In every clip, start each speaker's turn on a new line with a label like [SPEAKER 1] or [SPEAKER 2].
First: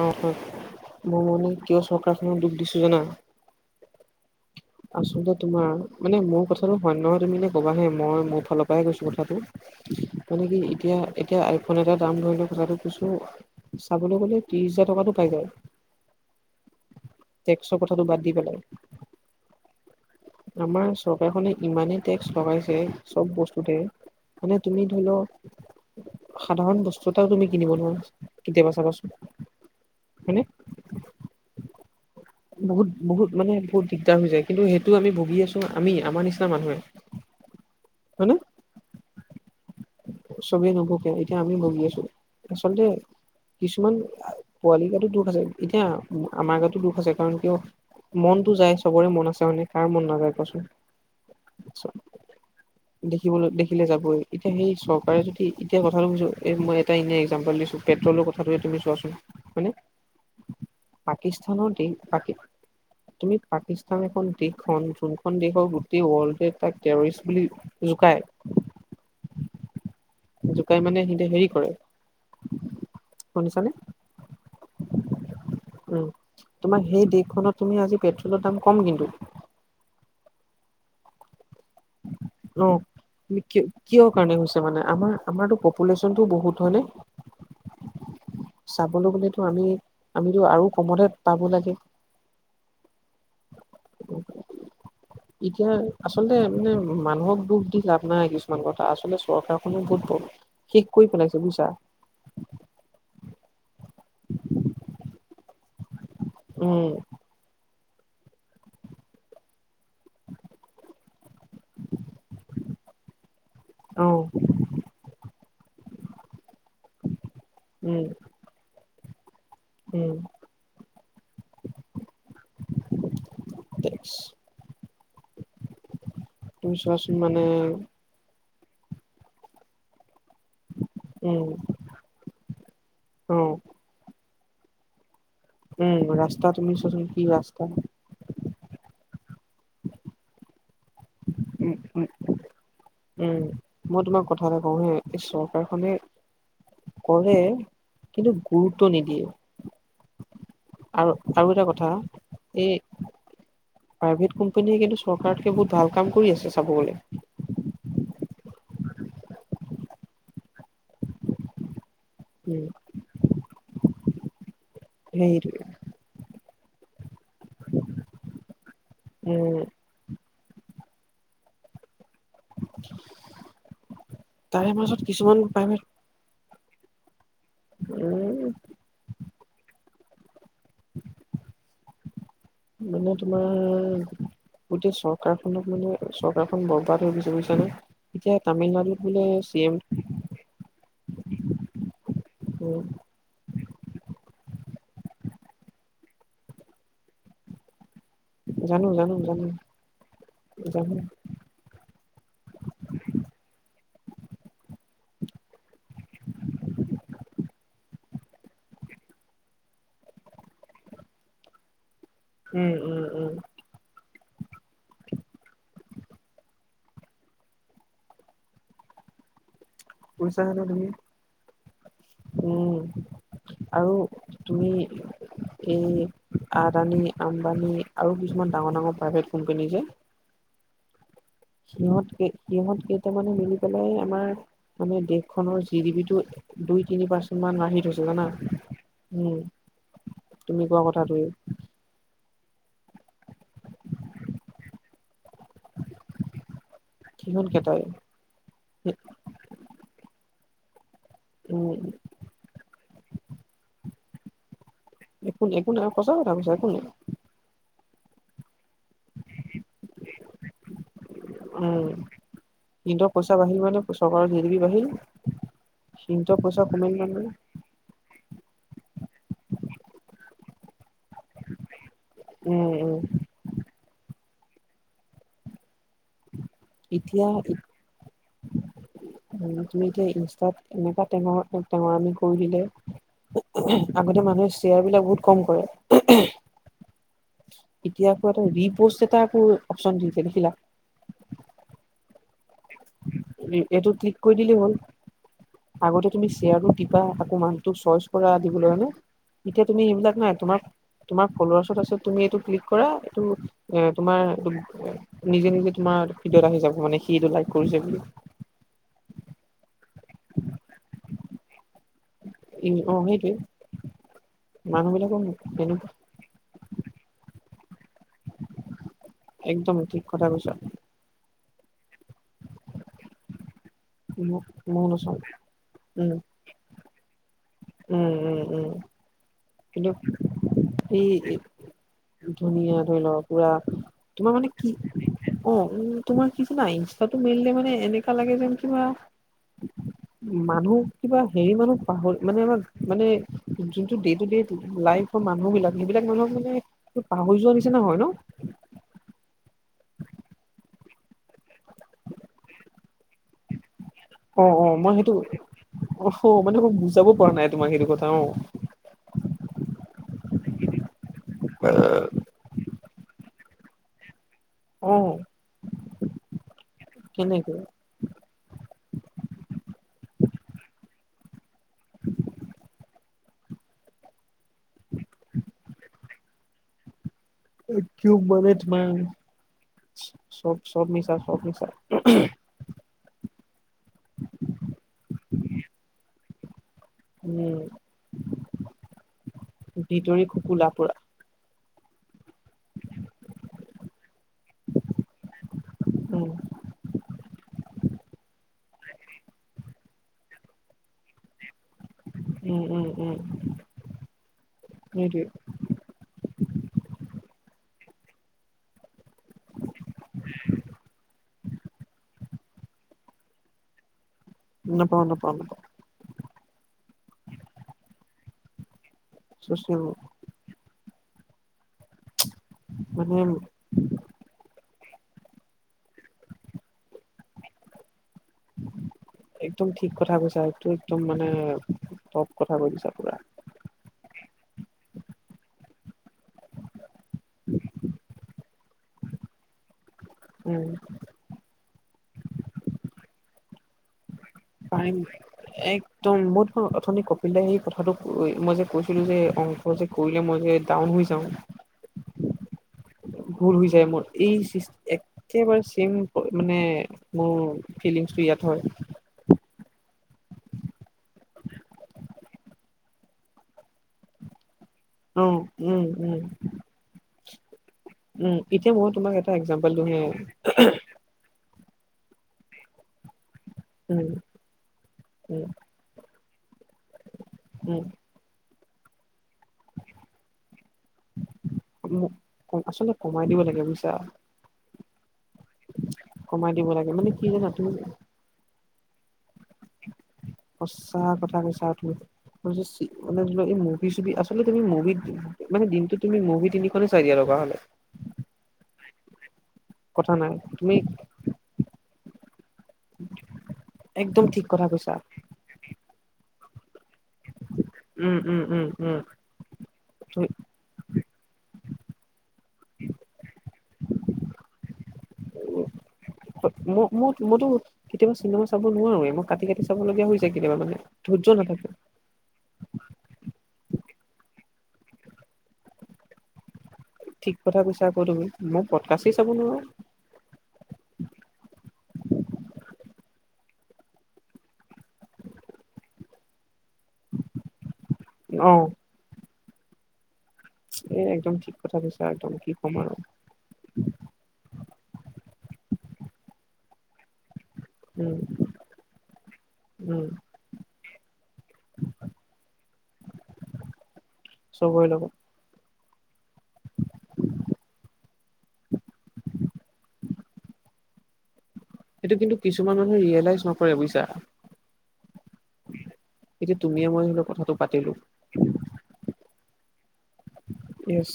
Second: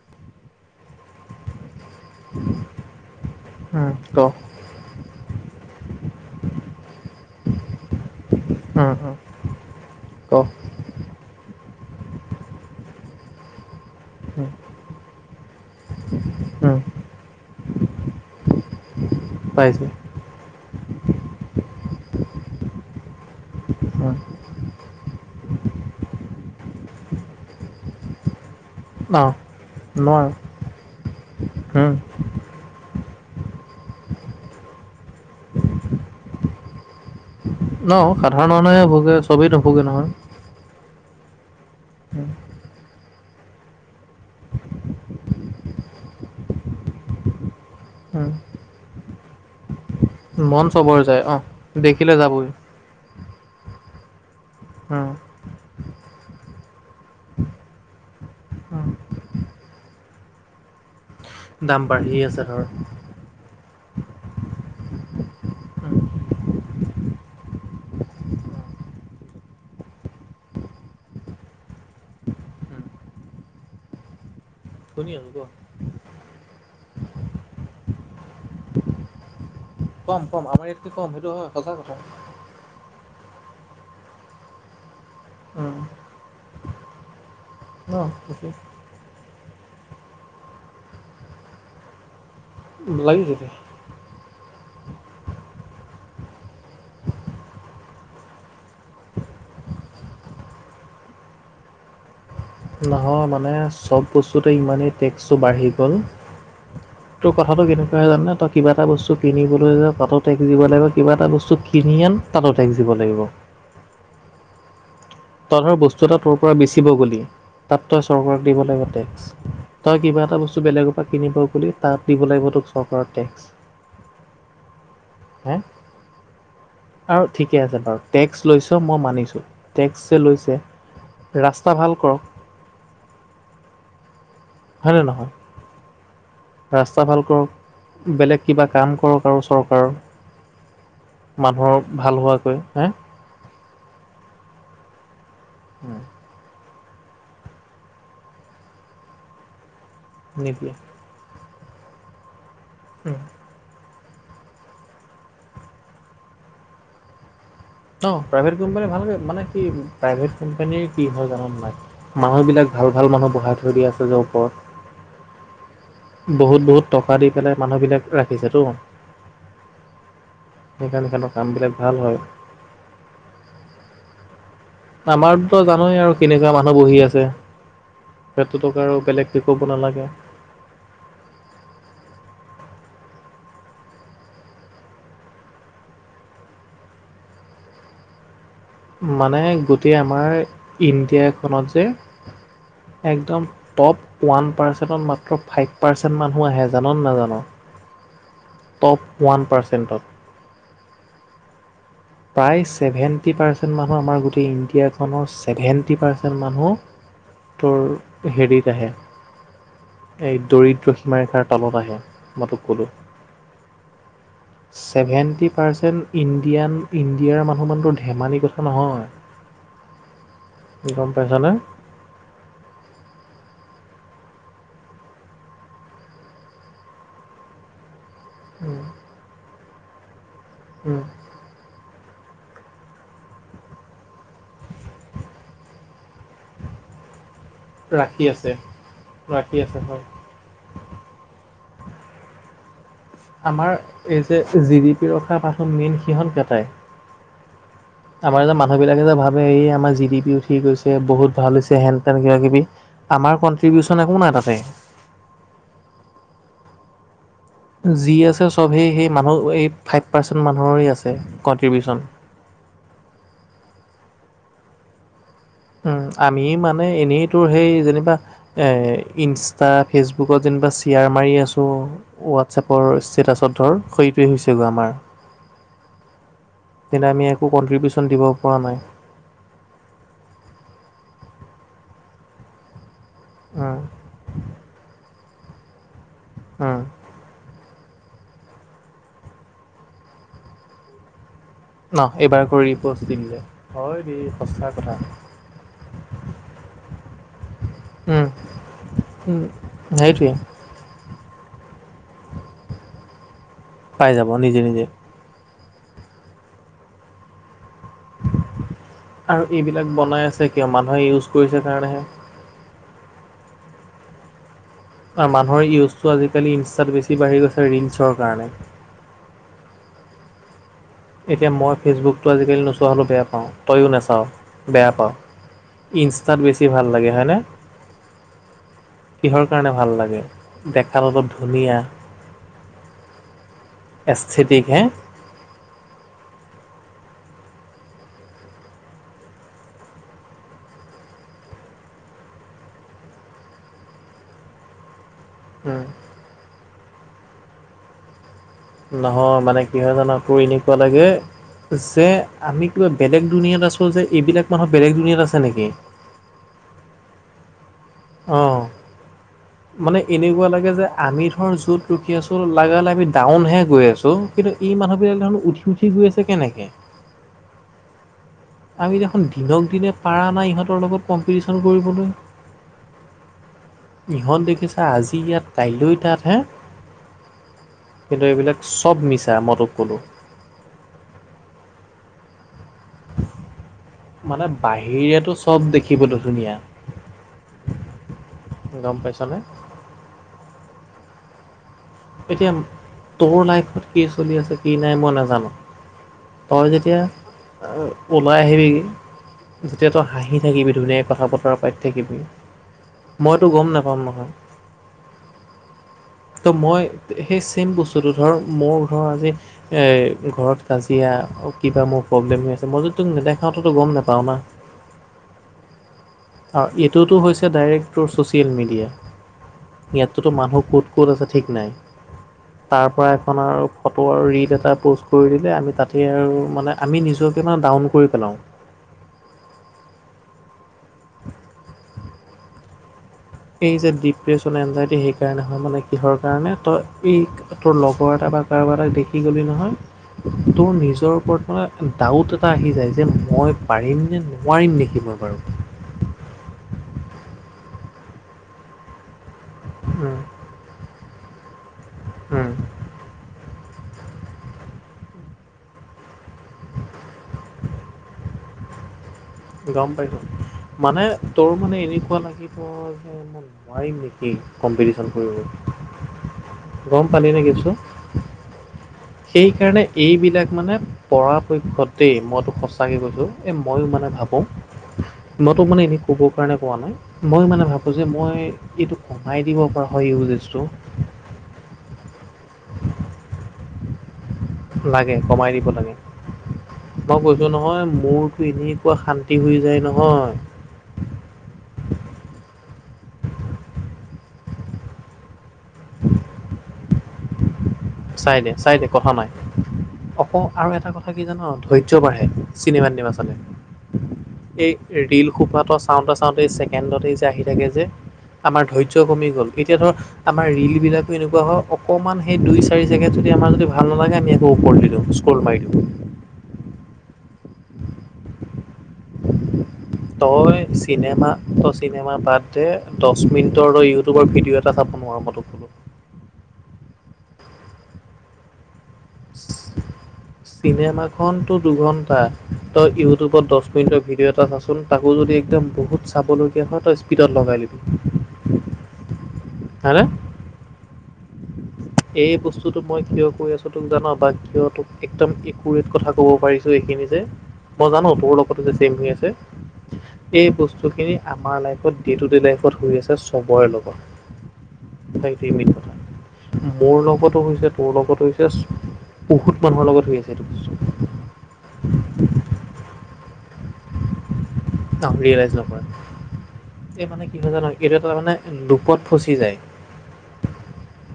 [SPEAKER 1] অহ-অহ' মই মানে কিয় চৰকাৰখনক দুখ দিছো জানা
[SPEAKER 2] উম, ক
[SPEAKER 1] আচলতে তোমাৰ মানে মোৰ কথাটো হয় নে নহয় তুমি এনেই ক'বা দেই। মই মোৰ ফালৰ পৰাই
[SPEAKER 2] উম,
[SPEAKER 1] কৈছোঁ
[SPEAKER 2] উম,
[SPEAKER 1] কথাটো,
[SPEAKER 2] ক
[SPEAKER 1] মানে কি এতিয়া এতিয়া আইফোন এটা দাম ধৰি লৈ কথাটো কিছু চাবলৈ গ'লে ত্ৰিশ
[SPEAKER 2] উম,
[SPEAKER 1] হাজাৰ টকাতটো পাই যায়।
[SPEAKER 2] উম,
[SPEAKER 1] টেক্সৰ কথাটো বাদ দি পেলাই।
[SPEAKER 2] পাই‌ যায়।
[SPEAKER 1] আমাৰ চৰকাৰখনে ইমানেই টেক্স লগাইছে চ'ব বস্তুতে
[SPEAKER 2] উম,
[SPEAKER 1] মানে তুমি ধৰি লওঁক সাধাৰণ বস্তু এটাও তুমি কিনিব নোৱাৰা কেতিয়াবা চাবাচোন। হয়নে?
[SPEAKER 2] নোৱাৰে উম।
[SPEAKER 1] বহুত বহুত মানে বহুত দিগদাৰ হৈ যায়। কিন্তু সেইটো আমি ভুগি আছো আমি আমাৰ নিচিনা মানুহে।
[SPEAKER 2] ন'
[SPEAKER 1] হয়নে?
[SPEAKER 2] সাধাৰণ মানুহে ভোগে, চবেই নোভোগে নহয়।
[SPEAKER 1] চবেই নোভোগে, এতিয়া আমি ভগি আছো
[SPEAKER 2] উম,
[SPEAKER 1] আচলতে কিছুমান পোৱালি গাতো দুখ আছে, এতিয়া আমাৰ গাতো দুখ আছে কাৰণ কিয়
[SPEAKER 2] উম,
[SPEAKER 1] মনতো যায় চবৰে মন আছে মানে কাৰ মন নাযায় কোৱাচোন
[SPEAKER 2] মন চবৰে যায় অঁ' দেখিলে যাবই।
[SPEAKER 1] দেখিবলৈ, দেখিলে যাবই এতিয়া সেই
[SPEAKER 2] উম,
[SPEAKER 1] চৰকাৰে যদি এতিয়া কথাটো বুইছো এ মই এটা এনেই একজাম্পল দিছো পেট্ৰলৰ কথাটোৱে তুমি
[SPEAKER 2] উম,
[SPEAKER 1] চোৱাচোন, হয়নে।
[SPEAKER 2] দাম
[SPEAKER 1] পাকিস্থানতে
[SPEAKER 2] বাঢ়ি
[SPEAKER 1] পাকি
[SPEAKER 2] আছে ধৰ উম,
[SPEAKER 1] তুমি পাকিস্তান এখন দেশখন যোনখন দেশক গোটেই
[SPEAKER 2] উম,
[SPEAKER 1] ৱৰ্ল্ডে তাক টেৰৰিষ্ট বুলি জোকায়। জোকাই মানে সিহঁতে হেৰি কৰে, শুনিছানে?
[SPEAKER 2] শুনিছোঁ।
[SPEAKER 1] উম, তোমাৰ সেই দেশখনত তুমি আজি পেট্ৰলৰ দাম কম কিন্তু।
[SPEAKER 2] কম কম আমাৰ ইয়াতকে কম, সেইটো হয় সঁচা কথা।
[SPEAKER 1] হেল্ল'। কি কিহৰ কাৰণে হৈছে মানে আমাৰ আমাৰতো
[SPEAKER 2] উম,
[SPEAKER 1] পপুলেশ্যনটো বহুত হয় নে।
[SPEAKER 2] অঁ সেইটোৱেই।
[SPEAKER 1] চাবলৈ গ'লেটো আমি, আমিতো আৰু কমতহে পাব লাগে
[SPEAKER 2] লাগিব তো।
[SPEAKER 1] [unintelligible] এতিয়া আচলতে মানে মানুহক দোষ দি লাভ নাই কিছুমান কথা, আচলতে চৰকাৰখনো বহুত শেষ কৰি পেলাইছে বুজিছা।
[SPEAKER 2] নহয় মানে চ'ব বস্তুতে ইমানেই টেক্সটো বাঢ়ি গ'ল-
[SPEAKER 1] উম,
[SPEAKER 2] তোৰ কথাটো কেনেকুৱা জানানে তই কিবা এটা বস্তু কিনিবলৈ যা তাতো টেক্স দিব লাগিব, কিবা এটা বস্তু কিনি আন তাতো টেক্স দিব লাগিব।
[SPEAKER 1] অঁ।
[SPEAKER 2] তই ধৰ বস্তু এটা তোৰ পৰা বেচিব গলি তাত
[SPEAKER 1] উম,
[SPEAKER 2] তই চৰকাৰক দিব লাগিব টেক্স। তই
[SPEAKER 1] উম,
[SPEAKER 2] কিবা এটা বস্তু বেলেগৰ পৰা কিনিব গলি তাত দিব লাগিব তোক চৰকাৰৰ টেক্স।
[SPEAKER 1] টেক্স,
[SPEAKER 2] হে
[SPEAKER 1] তুমি চোৱাচোন
[SPEAKER 2] আৰু
[SPEAKER 1] মানে
[SPEAKER 2] ঠিকে আছে বাৰু টেক্স লৈছ মই মানিছোঁ, টেক্স যে লৈছে ৰাস্তা ভাল কৰক।
[SPEAKER 1] অঁ।
[SPEAKER 2] হয়নে নহয়?
[SPEAKER 1] উম, ৰাস্তা তুমি
[SPEAKER 2] ৰাস্তা
[SPEAKER 1] চোৱাচোন
[SPEAKER 2] ভাল
[SPEAKER 1] কি
[SPEAKER 2] কৰক
[SPEAKER 1] ৰাস্তা।
[SPEAKER 2] বেলেগ কিবা কাম কৰক আৰু চৰকাৰৰ
[SPEAKER 1] উম,
[SPEAKER 2] মানুহক
[SPEAKER 1] উম,
[SPEAKER 2] ভাল হোৱাকৈ হা
[SPEAKER 1] উম মই তোমাক কথা এটা কওঁ হা এই চৰকাৰখনে কৰে কিন্তু গুৰুত্ব নিদিয়ে।
[SPEAKER 2] নিদিয়ে
[SPEAKER 1] আৰু আৰু এটা কথা এই
[SPEAKER 2] উম
[SPEAKER 1] প্ৰাইভেট কোম্পানীয়ে কিন্তু চৰকাৰতকে বহুত ভাল কাম কৰি আছে চাব গ'লে।
[SPEAKER 2] অ প্ৰাইভেট কোম্পানী ভালকৈ মানে কি প্ৰাইভেট কোম্পানীৰ কি হয় জানা নে নাই
[SPEAKER 1] উম
[SPEAKER 2] মানুহবিলাক ভাল ভাল মানুহ বহাই থৈ দিয়া আছে যে ওপৰত
[SPEAKER 1] সেইটোৱে
[SPEAKER 2] বহুত বহুত টকা দি পেলাই মানুহবিলাক ৰাখিছেতো
[SPEAKER 1] উম!
[SPEAKER 2] সেইকাৰণে সিহঁতৰ কামবিলাক ভাল হয়।
[SPEAKER 1] তাৰে মাজত কিছুমান প্ৰাইভেট
[SPEAKER 2] এনেকুৱা মানুহ বহি আছে
[SPEAKER 1] উম
[SPEAKER 2] আৰু বেলেগ শিকা'ব নালাগে।
[SPEAKER 1] মানে তোমাৰ গোটেই চৰকাৰখনক মানে চৰকাৰখন বৰ্বাদ হৈ গৈছে বুজিছা নে এতিয়া তামিলনাডু
[SPEAKER 2] মানে গোটেই আমাৰ ইণ্ডিয়াখনত যে
[SPEAKER 1] উম!
[SPEAKER 2] একদম টপ ওৱান মাত্ৰ ফাইভ পাৰ্চেন্ট মানুহ আহে জাননে নাজান
[SPEAKER 1] জানো
[SPEAKER 2] টপ
[SPEAKER 1] জানো
[SPEAKER 2] ওৱান
[SPEAKER 1] জানো
[SPEAKER 2] পাৰ্চেণ্টত
[SPEAKER 1] জানো
[SPEAKER 2] প্ৰায় ছেৱেণ্টি পাৰ্চেন্ত মানুহ আমাৰ ইণ্ডিয়াখনৰ সেৱেনেটি পাৰ্চেন্ত মানুহ তৰ হেৰিত আহে এই দৰিদ্ৰ সীমাৰেখাৰ তলত আহে মই তোক
[SPEAKER 1] উম
[SPEAKER 2] ক'লোঁ
[SPEAKER 1] উম উম
[SPEAKER 2] ছেভেণ্টি পাৰ্চেণ্ট ইণ্ডিয়ান ইণ্ডিয়াৰ মানুহ মানটো ধেমালি কথা নহয়
[SPEAKER 1] পইচানে
[SPEAKER 2] গম পাইছনে
[SPEAKER 1] উম আৰু তুমি এই আদানী আম্বানি আৰু কিছুমান ডাঙৰ ডাঙৰ প্ৰাইভেট কোম্পেনী যে
[SPEAKER 2] উম
[SPEAKER 1] সিহঁত ক সিহঁত কেইটামানে মিলি পেলাই আমাৰ মানে দেশখনৰ জি ডি বি টো দুই তিনি পাৰ্চেন্ট মান আহিল
[SPEAKER 2] ৰাখি
[SPEAKER 1] জনা
[SPEAKER 2] আছে ৰাখি আছে হয়
[SPEAKER 1] তুমি কোৱা কথাটোয়ে
[SPEAKER 2] আমাৰ এই যে জিদিপি ৰখা পাত মেইন সিহত কেইটাই
[SPEAKER 1] সিহঁত কেইটাই
[SPEAKER 2] আমাৰ যে মানুহ বিলাকে যে ভাল ত এই আমাৰ জি ডি পি উঠি গৈছে বহুত ভাল
[SPEAKER 1] উম
[SPEAKER 2] হৈছে হেণ তেন কিবা কিবি আমাৰ কনট্ৰিবউচন একো নাই তাতে
[SPEAKER 1] এক একো আৰু সঁচা কথা কৈছো একো নাই।
[SPEAKER 2] যি আছে চব সেই সেই মানুহ এই ফাইভ পাৰ্চেণ্ট মানুহৰেই আছে কণ্ট্ৰিবিউচন
[SPEAKER 1] কিন্তৰ পইচা বাঢ়িল মানে চৰকাৰৰ জি ডি পি বাঢ়ি-
[SPEAKER 2] উম আমি মানে এনেই তোৰ সেই যেনিবা ইনষ্টা ফেচবুকত যেনিবা চি য়াৰ মাৰি আছোঁ
[SPEAKER 1] উম
[SPEAKER 2] হোৱাটছএপৰ
[SPEAKER 1] উম
[SPEAKER 2] ষ্টেটাছত ধৰ সেইটোৱেই হৈছেগৈ আমাৰ তেনে
[SPEAKER 1] এতিয়া
[SPEAKER 2] আমি একো কণ্ট্ৰিবিউচন দিব পৰা নাই।
[SPEAKER 1] তুমি এতিয়া ইনষ্ট্ৰাত এনেকুৱা টেঙ--টেঙৰামি কৰি দিলে।
[SPEAKER 2] উম,
[SPEAKER 1] [unintelligible] আগতে মানুহে শ্বেয়াৰবিলাক বহুত কম কৰে।
[SPEAKER 2] হয়।
[SPEAKER 1] ইতিহাসটো আকৌ ৰিপ'ষ্ট এটা আকৌ অপচন দিছে দেখিলা?
[SPEAKER 2] ন'? এইবাৰ আকৌ ৰিপ'ষ্ট দি দিলে।
[SPEAKER 1] এইটো
[SPEAKER 2] হয়
[SPEAKER 1] ক্লিক
[SPEAKER 2] দেই
[SPEAKER 1] কৰি দিলেই হ'ল
[SPEAKER 2] সঁচা কথা।
[SPEAKER 1] আগতে তুমি শ্বেয়াৰবোৰ টিপা আকৌ মানুহটোক ছুইচ
[SPEAKER 2] উম,
[SPEAKER 1] কৰা দিবলৈ হয় নে?
[SPEAKER 2] উম,
[SPEAKER 1] এতিয়া তুমি এইবিলাক
[SPEAKER 2] সেইটোৱে
[SPEAKER 1] নাই তোমাক তোমাৰ ফল্লোৱাচত আছে তুমি এইটো ক্লিক কৰা এইটো এ
[SPEAKER 2] পাই যাব
[SPEAKER 1] তোমাৰ এইটো
[SPEAKER 2] নিজে নিজে।
[SPEAKER 1] নিজে নিজে তোমাৰ ভিডিঅ'ত আহি যাব মানে সি তোক লাইক কৰিছে বুলি।
[SPEAKER 2] আৰু এইবিলাক বনাই আছে কিয় মানুহে ইউজ কৰিছে কাৰণেহে।
[SPEAKER 1] ই অঁ সেইটোৱে। মানুহ
[SPEAKER 2] [unintelligible] মানুহৰ
[SPEAKER 1] বিলাকৰ
[SPEAKER 2] ইউজটো আজিকালি ইষ্ট্ৰাত বেছি বাঢ়ি গৈছে ৰীলচৰ কাৰণে।
[SPEAKER 1] একদম ঠিক কথা কৈছা।
[SPEAKER 2] এতিয়া মই ফেচবুকটো আজিকালি নোচোৱা হ'লো বেয়া পাওঁ। তইয়ো নাচাৱ,
[SPEAKER 1] ময়ো
[SPEAKER 2] বেয়া
[SPEAKER 1] নাচাওঁ
[SPEAKER 2] পাৱ।
[SPEAKER 1] উম
[SPEAKER 2] ইনষ্ট্ৰাত বেছি ভাল লাগে হয়নে?
[SPEAKER 1] উম, উম উম।
[SPEAKER 2] কিহৰ কাৰণে
[SPEAKER 1] কিন্তু
[SPEAKER 2] ভাল লাগে? দেখাত
[SPEAKER 1] এই
[SPEAKER 2] অলপ ধুনীয়া।
[SPEAKER 1] ধুনীয়া ধৰিলোৱা পুৰা। তোমাৰ মানে
[SPEAKER 2] এস্থেটিক
[SPEAKER 1] কি
[SPEAKER 2] হে
[SPEAKER 1] অঁ, উম তোমাৰ কিছু নাই ইনষ্ট্ৰাটো মিলিলে মান এনেকা লাগে যেন কিবা মানুহ কিবা হেৰি মানুহ পাহৰি মানে আমাৰ মানে, যোনটো দে টো দেই লাইফ ফৰ মানুহবিলাক
[SPEAKER 2] উম,
[SPEAKER 1] সেইবিলাক মানুহক মানে পাহৰি যোৱা নিচিনা হয় ন'?
[SPEAKER 2] নহয় মানে কি হয় জানা? টু এনেকুৱা লাগে যে আমি কিবা বেলেগ দুনিয়াত আছো যে এইবিলাক মানুহ বেলেগ দুুনীয়াত আছে নেকি?
[SPEAKER 1] অহ্হওঁ, মানে মই বুজাব পৰা নাই তোমাক সেইটো কথা। অ
[SPEAKER 2] অঁ। মানে এনেকুৱা লাগে যে আমি ধৰ য'ত ৰখি আছো লাগিলে আমি ডাউনহে গৈ আছো কিন্তু এই
[SPEAKER 1] অ
[SPEAKER 2] মানুহবিলাক দেখোন উঠি উঠি গৈ আছে কেনেকে?
[SPEAKER 1] কেনেকে?
[SPEAKER 2] আমি দেখোন দিনক দিনে পাৰা নাই ইহঁতৰ লগত কম্পিটিচন কৰিবলে। ইহঁত দেখিছা আজি ইয়াত, কাইলৈ তাত হেঁ।
[SPEAKER 1] [unintelligible] মানে
[SPEAKER 2] মিছা মই তোক ক'লো।
[SPEAKER 1] তোমাৰ চব মিছা মিছা।
[SPEAKER 2] মানে বাহিৰেটো চব দেখিবটো ধুনীয়া।
[SPEAKER 1] উম
[SPEAKER 2] গম পাইছা নে?
[SPEAKER 1] ভিতৰি কু কুলাপৰা।
[SPEAKER 2] এতিয়া তোৰ লাইফত কি চলি আছে, কি নাই মই নাজানো।
[SPEAKER 1] উম
[SPEAKER 2] তই যেতিয়া আ ওলাই আহিবি যেতিয়া তই হাঁহি থাকিবি ধুনীয়াকে কথা- বতৰা পাতি। থাকিবি
[SPEAKER 1] উম উম উম
[SPEAKER 2] মইটো গম নাপাম নহয়।
[SPEAKER 1] সেইটোৱে
[SPEAKER 2] ত' মই সেই ছেম বস্তুটো ধৰক মোৰ ধৰ আজি এই ঘৰত কাজিয়া, কিবা মোৰ প্ৰব্লেম হৈ আছে। মই যদি তোক নেদেখাও তইটো গম নাপাৱ না।
[SPEAKER 1] নেপাওঁ, নেপাওঁ নেপাওঁ।
[SPEAKER 2] আৰু এইটোতো হৈছে ডাইৰেক্ট তোৰ চ'ছিয়েল মেডিয়া।
[SPEAKER 1] চ'ছিয়েল মেড
[SPEAKER 2] ইয়াততো মানুহ ক'ত ক'ত আছে ঠিক নাই, তাৰ পৰা
[SPEAKER 1] মানে
[SPEAKER 2] এখন আৰু ফটো আৰু ৰীল এটা প'ষ্ট কৰি দিলে আমি তাতে আৰু মানে, আমি নিজকে মানে ডাউন কৰি পেলাওঁ।
[SPEAKER 1] একদম ঠিক কথা কৈছা, এইটো একদম মানে টফ কথা কৈ দিছা পুৰা।
[SPEAKER 2] এই যে ডিপ্ৰেশ্যন, এনজাইটি সেইকাৰণে হয় মানে কিহৰ কাৰণে ত ই তোৰ লগৰ এটা বা কাৰোবাৰ এটাক দেখি গ'লি নহয়,
[SPEAKER 1] উম
[SPEAKER 2] তোৰ নিজৰ ওপৰত মানে ডাউট এটা আহি যায় যে মই পাৰিম নে ন
[SPEAKER 1] পাৰিম মই এক দম মোৰ অথনি কপিল দাই সেই কথাটো মই যে কৈছিলো যে অংশ যে
[SPEAKER 2] উম,
[SPEAKER 1] কৰিলে মই যে টাউন হৈ যাওঁ।
[SPEAKER 2] উম।
[SPEAKER 1] ঘোৰ হৈ যায় মোৰ এই এক কেবাৰে চম মানে মোৰ ফিলিংছটো ইয়াত হয়।
[SPEAKER 2] গম পাইছো মানে, তোৰ মানে এনেকুৱা লাগিব যে মোৰ নোৱাৰিম নেকি কম্পিটিচন
[SPEAKER 1] অ উম উম
[SPEAKER 2] কৰিব, গম পালি নে কেছটো।
[SPEAKER 1] উম, এতিয়া মই তোমাক এটা একজাম্পল দিওঁ উম
[SPEAKER 2] পৰাপক্ষতেই মইতো সঁচাকৈ কৈছোঁ। এই ময়ো মানে
[SPEAKER 1] উম
[SPEAKER 2] ভাবোঁ,
[SPEAKER 1] উম
[SPEAKER 2] মইতো মানে এনে ক'ব কাৰণে পোৱা নাই, মই মানে
[SPEAKER 1] উম
[SPEAKER 2] ভাবোঁ যে মই এইটো কমাই দিব পৰা হয় ইউজেজটো।
[SPEAKER 1] মোক আচলতে কমাই দিব লাগে বুজিছা।
[SPEAKER 2] লাগে, কমাই দিব লাগে।
[SPEAKER 1] কমাই দিব লাগে মানে
[SPEAKER 2] মই
[SPEAKER 1] কি
[SPEAKER 2] কৈছো
[SPEAKER 1] জানা তুমি
[SPEAKER 2] নহয় মোৰতো এনে কুৱা শান্তি হৈ যায় নহয়।
[SPEAKER 1] সঁচা কথা কৈছা তুমি। মানে চি মুভি চুভি আচলতে তুমি মুভিত মানে, দিনটোত তুমি মুভি তিনিখনেই চাই দিয়া লগা হলে।
[SPEAKER 2] চাই দে- চাই দে কথা নাই
[SPEAKER 1] কথা
[SPEAKER 2] অক,
[SPEAKER 1] নাই
[SPEAKER 2] আৰু
[SPEAKER 1] তুমি
[SPEAKER 2] এটা কথা কি জান ধৈৰ্য বাঢ়ে। চিনেমাত তিনিমা চালে।
[SPEAKER 1] একদম ঠিক কথা
[SPEAKER 2] এই
[SPEAKER 1] কৈছা।
[SPEAKER 2] ৰীল সোপাটো চাওঁতে চাওঁতে এই ছে কেণ্ডতে যে আহি থাকে, যে
[SPEAKER 1] উম, উম,
[SPEAKER 2] আমাৰ
[SPEAKER 1] উম,
[SPEAKER 2] ধৈৰ্য
[SPEAKER 1] উম।
[SPEAKER 2] কমি গ'ল। এতিয়া ধৰ আমাৰ ৰিলবিলাকো এনেকুৱা হ অকণমান সেই দুই-চাৰি জেগোত যদি আমাৰ যদি ভাল নালাগে, আমি আকৌ ওপৰলে দি দিওঁ স্কল মাৰি দিওঁ।
[SPEAKER 1] হয় মই মই মইতো কেতিয়াবা চিনেমা চাব নোৱাৰোৱে মই কাটি কাটি চাবলগীয়া হৈ যায় কেতিয়াবা মানে ধৈৰ্য নাথাকে।
[SPEAKER 2] চিনেমাহ বাদ দে, দশ মিনিটৰ ইউটিউবৰ ভিডিঅ' এটা চাব নোৱাৰোঁ ফট ফ
[SPEAKER 1] ঠিক কথা কৈছা আকৌ তুমি, মই পটকাচে চাব নোৱাৰো।
[SPEAKER 2] চিনেমা খনটো দুঘন্টা তই ইউটিউবত দশ মিনিটৰ ভিডিঅ এটা চা চোন তাকো যদি একদম বহুত চাবলগীয়া হয়, তই স্পীডত লগাই লবি।
[SPEAKER 1] অঁ
[SPEAKER 2] হয় নে
[SPEAKER 1] এই একদম ঠিক কথা কৈছা একদম
[SPEAKER 2] এই
[SPEAKER 1] কি ক'ম
[SPEAKER 2] বস্তুটো
[SPEAKER 1] আৰু
[SPEAKER 2] মই কিয় কৈ আছোঁ তোক জান বা কিয় তোক একদম একুৰেট কথা কব পাৰিছো এইখিনি যে। মই জানো
[SPEAKER 1] উম,
[SPEAKER 2] তোৰ লগত যে চেম হৈ আছে।
[SPEAKER 1] উম।
[SPEAKER 2] এই বস্তুখিনি আমাৰ লাইফত ডে টু ডে লাইফত হৈ আছে চবৰে লগত।
[SPEAKER 1] চবৰে লগত।
[SPEAKER 2] [unintelligible] মোৰ লগতো হৈছে তোৰ লগতো হৈছে বহুত মানুহৰ লগত হৈ আছে এইটো বস্তু।
[SPEAKER 1] সেইটো কিন্তু কিছুমান মানুহে ৰিয়েলাইজ নকৰে বুজিছা। এতিয়া তুমিয়ে
[SPEAKER 2] [unintelligible]
[SPEAKER 1] মই
[SPEAKER 2] এই
[SPEAKER 1] ধৰি
[SPEAKER 2] মানে
[SPEAKER 1] লও
[SPEAKER 2] কি হয়
[SPEAKER 1] কথাটো
[SPEAKER 2] জান
[SPEAKER 1] পাতিলো
[SPEAKER 2] এইটো তাৰ মানে লুপত ফচি যায়।
[SPEAKER 1] ইয়েছ।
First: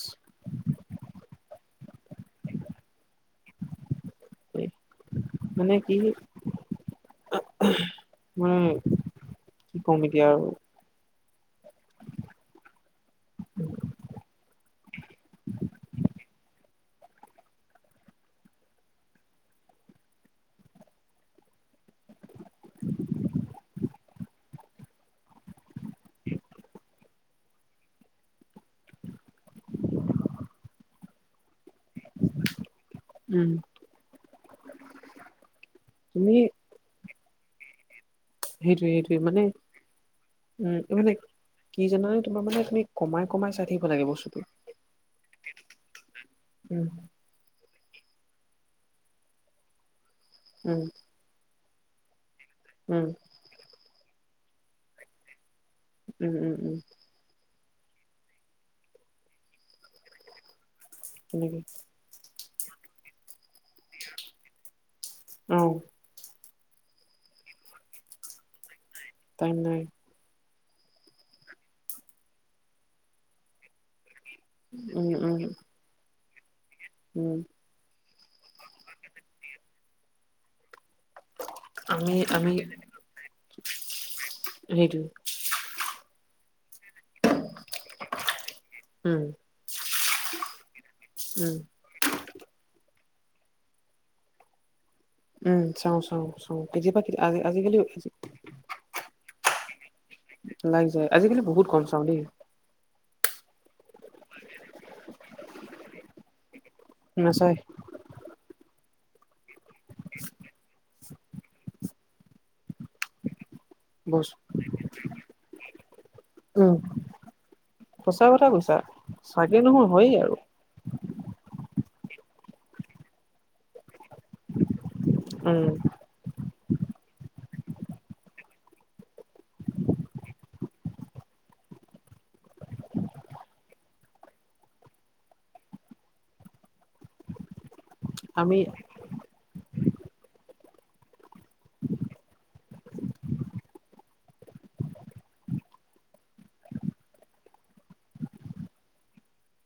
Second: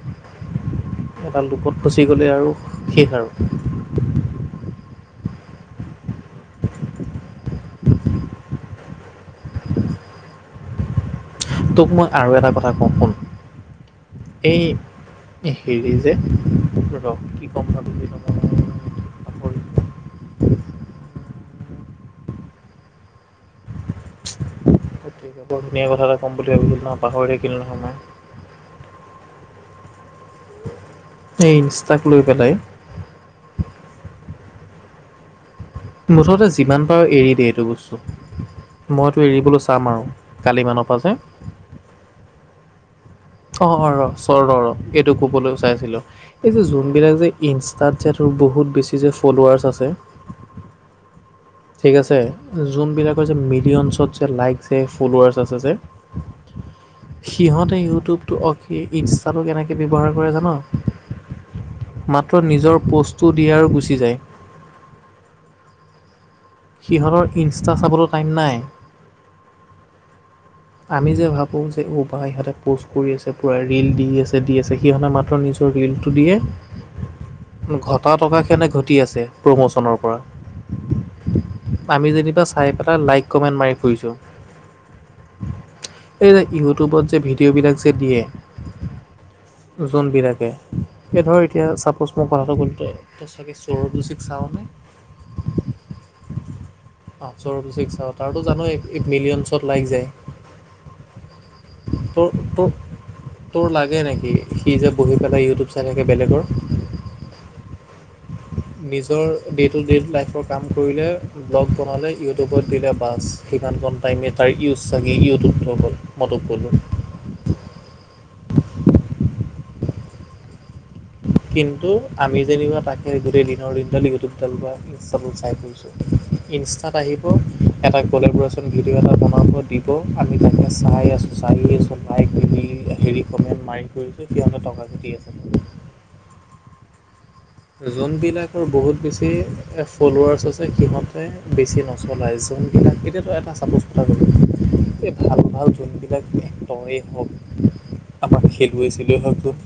[SPEAKER 2] এটা লোপত ফচি গ'লে আৰু শেষ আৰু।
[SPEAKER 1] মানে কি উম, কি কম এতিয়া আৰু।
[SPEAKER 2] তোক মই আৰু এটা কথা কওঁ শুন। এই হেৰি যে ৰস কি ক'ম ন বুলি ক
[SPEAKER 1] [inaudible]
[SPEAKER 2] গতিকে বৰ ধুনীয়া কথা এটা ক'ম বুলি ভাবিছিলোঁ, পাহৰি থাকিল নহয় মই। এই ইনষ্টাক লৈ পেলাই।
[SPEAKER 1] উম। তুমি
[SPEAKER 2] মুঠতে যিমান পাৰো এৰি দিয়ে এইটো বস্তু।
[SPEAKER 1] সেইটোৱে সেইটোৱে
[SPEAKER 2] মইতো
[SPEAKER 1] মানে
[SPEAKER 2] এৰিবলৈ চাম আৰু কালি
[SPEAKER 1] উম
[SPEAKER 2] মানৰ পৰা
[SPEAKER 1] মানে
[SPEAKER 2] যে।
[SPEAKER 1] কি জানে তোমাৰ মানে তুমি কমাই কমাই চাই
[SPEAKER 2] অ',
[SPEAKER 1] থাকিব
[SPEAKER 2] অ'ৰ
[SPEAKER 1] লাগে বস্তুটো।
[SPEAKER 2] চৰ ৰ, ৰ এইটো কবলৈ চাইছিলোঁ এই যে
[SPEAKER 1] উম,
[SPEAKER 2] যোনবলাক যে ইনষ্টাত যে বহুত বেছি যে ফ'লোৱাৰছ আছে।
[SPEAKER 1] উম।
[SPEAKER 2] ঠিক আছে
[SPEAKER 1] উম,
[SPEAKER 2] যোনবিলাকৰ যে মিলিয়নত যে লাইক যে ফলাৰ আছে যে।
[SPEAKER 1] উম, উম, উম।
[SPEAKER 2] সিহঁতে ইউটিউবটো অ', ইনষ্টাটো কেনেকে ব্যৱহাৰ কৰে জান?
[SPEAKER 1] কেনেকে?
[SPEAKER 2] মাত্ৰ নিজৰ পষ্টটো দি আৰু গুচি যায়।
[SPEAKER 1] অ'।
[SPEAKER 2] সিহঁতৰ ইনষ্টা চাবলৈ টাইম নাই।
[SPEAKER 1] তাইম নাই।
[SPEAKER 2] আমি যে ভাবোঁ যে অ', বা ইহঁতে প'ষ্ট কৰি আছে পূৰা ৰিল দি আছে। দি আছে,
[SPEAKER 1] উম,
[SPEAKER 2] সিহঁতে
[SPEAKER 1] উম,
[SPEAKER 2] মাত্ৰ নিজৰ ৰিলটো দিয়ে।
[SPEAKER 1] উম।
[SPEAKER 2] ঘটা টকা সিহঁতে ঘটি আছে প্ৰমোচনৰ পৰা। আমি যেনিবা চাই পেলাই লাইক কমেণ্ট মাৰি ফুৰিছোঁ।
[SPEAKER 1] সেইটো
[SPEAKER 2] এই ইউটিউবত যে ভিডিঅ ভিডিঅ'বিলাক যে দিয়ে
[SPEAKER 1] উম,
[SPEAKER 2] জোনবিলাকে এই ধৰ
[SPEAKER 1] উম,
[SPEAKER 2] এতিয়া ছাপোছ মই কথাটো গুৰুত্ব গৈ চৰটোছিক চাঅ নে?
[SPEAKER 1] উম চাওঁ, চাওঁ, চাওঁ কেতিয়াবা আজিকালি
[SPEAKER 2] তইটো জানয়েই মিলিয়নছত লাইক যায়।
[SPEAKER 1] লাইক যায় আজিকালি বহুত কম চাওঁ দেই।
[SPEAKER 2] তোৰ তোৰ তোৰ লাগে নেকি সি যে বহি পেলাই ইউটিউব চাই থাকে বেলেগৰ।
[SPEAKER 1] নাচাই।
[SPEAKER 2] নিজৰ ডে টু ডে লাইফৰ কাম ফুলে ব্লগ বনালে ইউটিউবত দিলে বাছ সিমান ঘ
[SPEAKER 1] বছ
[SPEAKER 2] টাইমে তাৰ ইউজ চাগে ইউটিউব হৈ গল।
[SPEAKER 1] উম সঁচা কথা কৈছা চাগে নহয় হয়েই আৰু।
[SPEAKER 2] কিন্তু আমি যেনিবা তাকে গোটেই দিনৰ দিনডাল ইউটিউবডাল বা ইন্সটাবোৰ চাই ফুৰিছো।
[SPEAKER 1] [inaudible]
[SPEAKER 2] ইনষ্টাত আহিব এটা কলেবৰেচন ভিডিঅ' এটা বনাব দিব আমি তাকে চাই আছোঁ। চাই আছোঁ লাইক কৰি হেৰি কমেণ্ট মাৰি ফুৰিছোঁ সিহঁতে টকা ঘটি আছে।
[SPEAKER 1] আমি
[SPEAKER 2] যোনবিলাকৰ বহুত বেছি ফ'লোৱাৰছ আছে সিহঁতে বেছি নচলায় যোনবিলাক এতিয়াতো এটা চাপজ এটা কথা কৈছোঁ, এই ভাল ভাল যোনবিলাক এক্টৰেই হওক আমাৰ খেলুৱৈ ছেলুৱৈ হয়তো